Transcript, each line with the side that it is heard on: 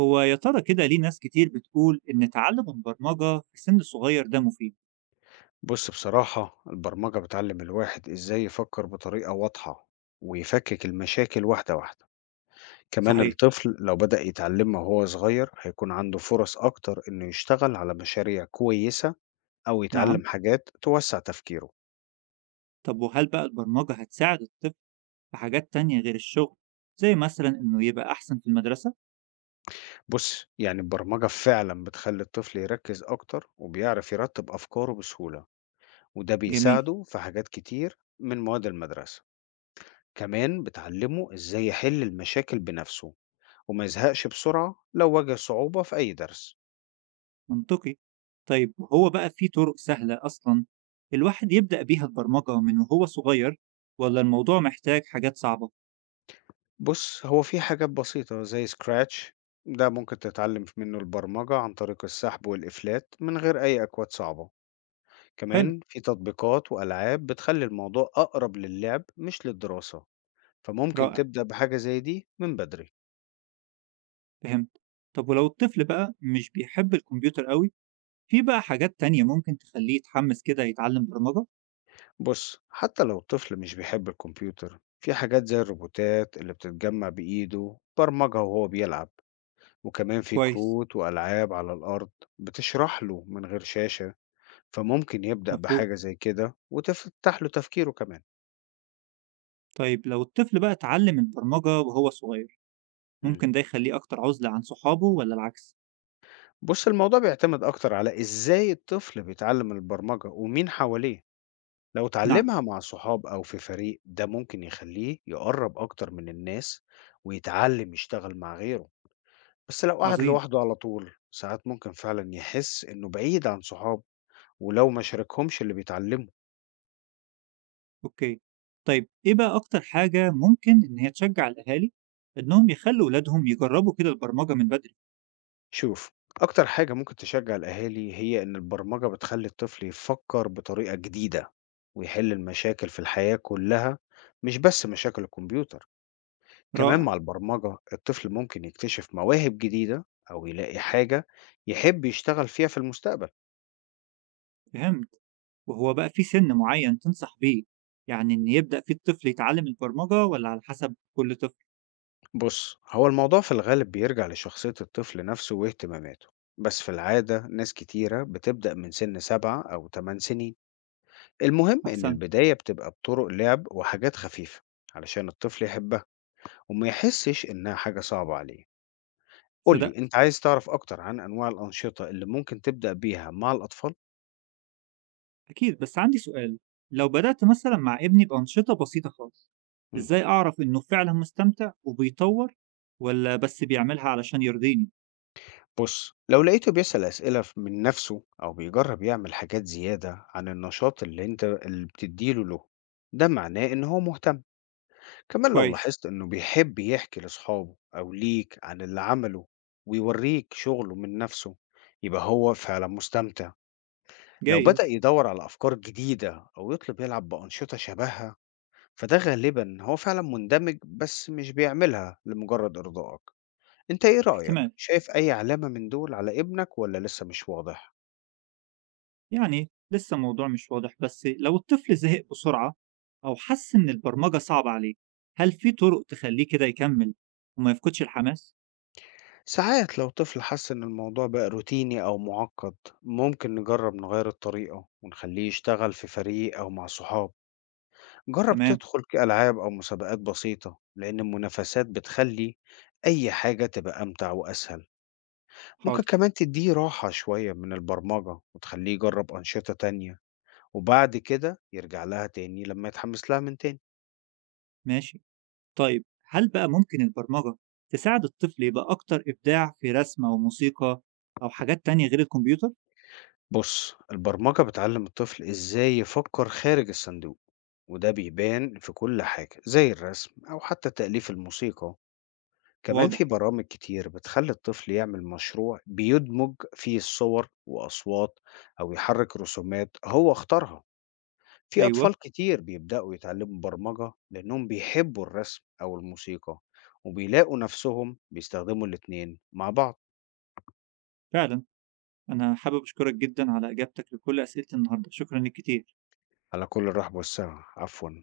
right: هو يا ترى كده ليه ناس كتير بتقول إن تعلم البرمجة في سن صغير ده مفيد؟
left: بُص، بصراحة البرمجة بتعلّم الواحد إزاي يفكّر بطريقة واضحة، ويفكّك المشاكل واحدة، واحدة. كمان
right: صحيح،
left: الطفل لو بدأ يتعلمها وهو صغير، هيكون عنده فرص أكتر إنه يشتغل على مشاريع كويسة أو
right: نعم،
left: يتعلم حاجات توسّع تفكيره.
right: طب وهل بقى البرمجة هتساعد الطفل في حاجات تانية غير الشغل؟ زي مثلا إنه يبقى أحسن في المدرسة؟
left: بُص، يعني البرمجة فعلًا بتخلّي الطفل يركّز أكتر وبيعرف يرتّب أفكاره بسهولة، وده
right: جميل،
left: بيساعده في حاجات كتير من مواد المدرسة. كمان بتعلّمه إزاي يحل المشاكل بنفسه وما يزهقش بسرعة لو واجه صعوبة في أي درس.
right: منطقي. طيب هو بقى في طرق سهلة أصلا الواحد يبدأ بيها البرمجة من وهو صغير ولا الموضوع محتاج حاجات صعبة؟
left: بص، هو في حاجات بسيطة زي سكراتش، ده ممكن تتعلم منه البرمجة عن طريق السحب والإفلات من غير أي أكواد صعبة.
right: حلو،
left: كمان في تطبيقات وألعاب بتخلي الموضوع أقرب للعب مش للدراسة، فممكن
right: رائع،
left: تبدأ بحاجة زي دي من بدري.
right: فهمت. طب ولو الطفل بقى مش بيحب الكمبيوتر قوي، في بقى حاجات تانية ممكن تخليه يتحمس كده يتعلم برمجة؟
left: بص، حتى لو الطفل مش بيحب الكمبيوتر، في حاجات زي الروبوتات اللي بتتجمع بإيده برمجها وهو بيلعب، وكمان في
right: كويس.
left: كروت وألعاب على الأرض بتشرح له من غير شاشة، فممكن يبدأ
right: مفهوم.
left: بحاجة زي كده وتفتح له تفكيره كمان.
right: طيب لو الطفل بقى اتعلم البرمجة وهو صغير
left: مم.
right: ممكن ده يخليه أكتر عزلة عن صحابه ولا العكس؟
left: بص، الموضوع بيعتمد أكتر على إزاي الطفل بيتعلم البرمجة ومين حواليه. لو
right: نعم.
left: اتعلمها مع صحاب أو في فريق، ده ممكن يخليه يقرب أكتر من الناس ويتعلم يشتغل مع غيره. بس لو قعد
right: عظيم.
left: لوحده على طول ساعات، ممكن فعلا يحس إنه بعيد عن صحابه ولو ما شاركهمش اللي بيتعلمه.
right: أوكي. طيب إيه بقى أكتر حاجة ممكن إن هي تشجع الأهالي إنهم يخلوا ولادهم يجربوا كده البرمجة من بدري؟
left: شوف، أكتر حاجة ممكن تشجع الأهالي هي إن البرمجة بتخلي الطفل يفكر بطريقة جديدة، ويحل المشاكل في الحياة كلها، مش بس مشاكل الكمبيوتر. كمان
right: رائع.
left: مع البرمجة الطفل ممكن يكتشف مواهب جديدة أو يلاقي حاجة يحب يشتغل فيها في المستقبل.
right: فهمت. وهو بقى في سن معين تنصح بيه يعني إن يبدأ فيه الطفل يتعلم البرمجة ولا على حسب كل طفل؟
left: بص، هو الموضوع في الغالب بيرجع لشخصية الطفل نفسه واهتماماته، بس في العادة ناس كتيرة بتبدأ من سن 7 أو 8 سنين. المهم إن
right: أحسن.
left: البداية بتبقى بطرق لعب وحاجات خفيفة علشان الطفل يحبها وما يحسش إنها حاجة صعبة عليه.
right: صدق.
left: قولي، أنت عايز تعرف أكتر عن أنواع الأنشطة اللي ممكن تبدأ بيها مع الأطفال؟
right: أكيد بس عندي سؤال، لو بدأت مثلا مع ابني بأنشطة بسيطة خالص
left: مم.
right: إزاي أعرف إنه فعلا مستمتع وبيطور ولا بس بيعملها علشان يرضيني؟
left: بص، لو لقيته بيسأل أسئلة من نفسه أو بيجرب يعمل حاجات زيادة عن النشاط اللي أنت اللي بتديله له، ده معناه إن هو مهتم. كمان لو
right: كويس.
left: لاحظت إنه بيحب يحكي لأصحابه أو ليك عن اللي عمله ويوريك شغله من نفسه، يبقى هو فعلا مستمتع. لو بدأ
right: جايز.
left: يدور على أفكار جديدة أو يطلب يلعب بأنشطة شبهها، فده غالبا هو فعلا مندمج بس مش بيعملها لمجرد إرضائك. أنت إيه رأيك؟
right: احتمال،
left: شايف أي علامة من دول على ابنك ولا لسه مش واضح؟
right: يعني لسه الموضوع مش واضح، بس لو الطفل زهق بسرعة أو حس إن البرمجة صعبة عليه هل في طرق تخليه كده يكمل وما يفقدش الحماس؟
left: ساعات لو طفل حس إن الموضوع بقى روتيني أو معقد، ممكن نجرب نغير الطريقة ونخليه يشتغل في فريق أو مع صحاب. جرب
right: تمام.
left: تدخل كألعاب أو مسابقات بسيطة، لأن المنافسات بتخلي أي حاجة تبقى أمتع وأسهل. ممكن
right: حاضر.
left: كمان تديه راحة شوية من البرمجة وتخليه يجرب أنشطة تانية، وبعد كده يرجع لها تاني لما يتحمس لها من تاني.
right: ماشي. طيب هل بقى ممكن البرمجة تساعد الطفل يبقى أكتر إبداع في رسم أو موسيقى أو حاجات تانية غير الكمبيوتر؟
left: بص، البرمجة بتعلم الطفل إزاي يفكر خارج الصندوق، وده بيبان في كل حاجة زي الرسم أو حتى تأليف الموسيقى. كمان
right: واضح.
left: في برامج كتير بتخلي الطفل يعمل مشروع بيدمج فيه الصور وأصوات، أو يحرك رسومات هو اختارها. في
right: أيوه.
left: أطفال كتير بيبدأوا يتعلموا برمجة لأنهم بيحبوا الرسم أو الموسيقى وبيلاقوا نفسهم بيستخدموا الاتنين مع بعض.
right: فعلا. أنا حابب أشكرك جدا على إجابتك لكل أسئلة النهاردة، شكرا لك كتير.
left: على كل الرحب والسعة، عفوا.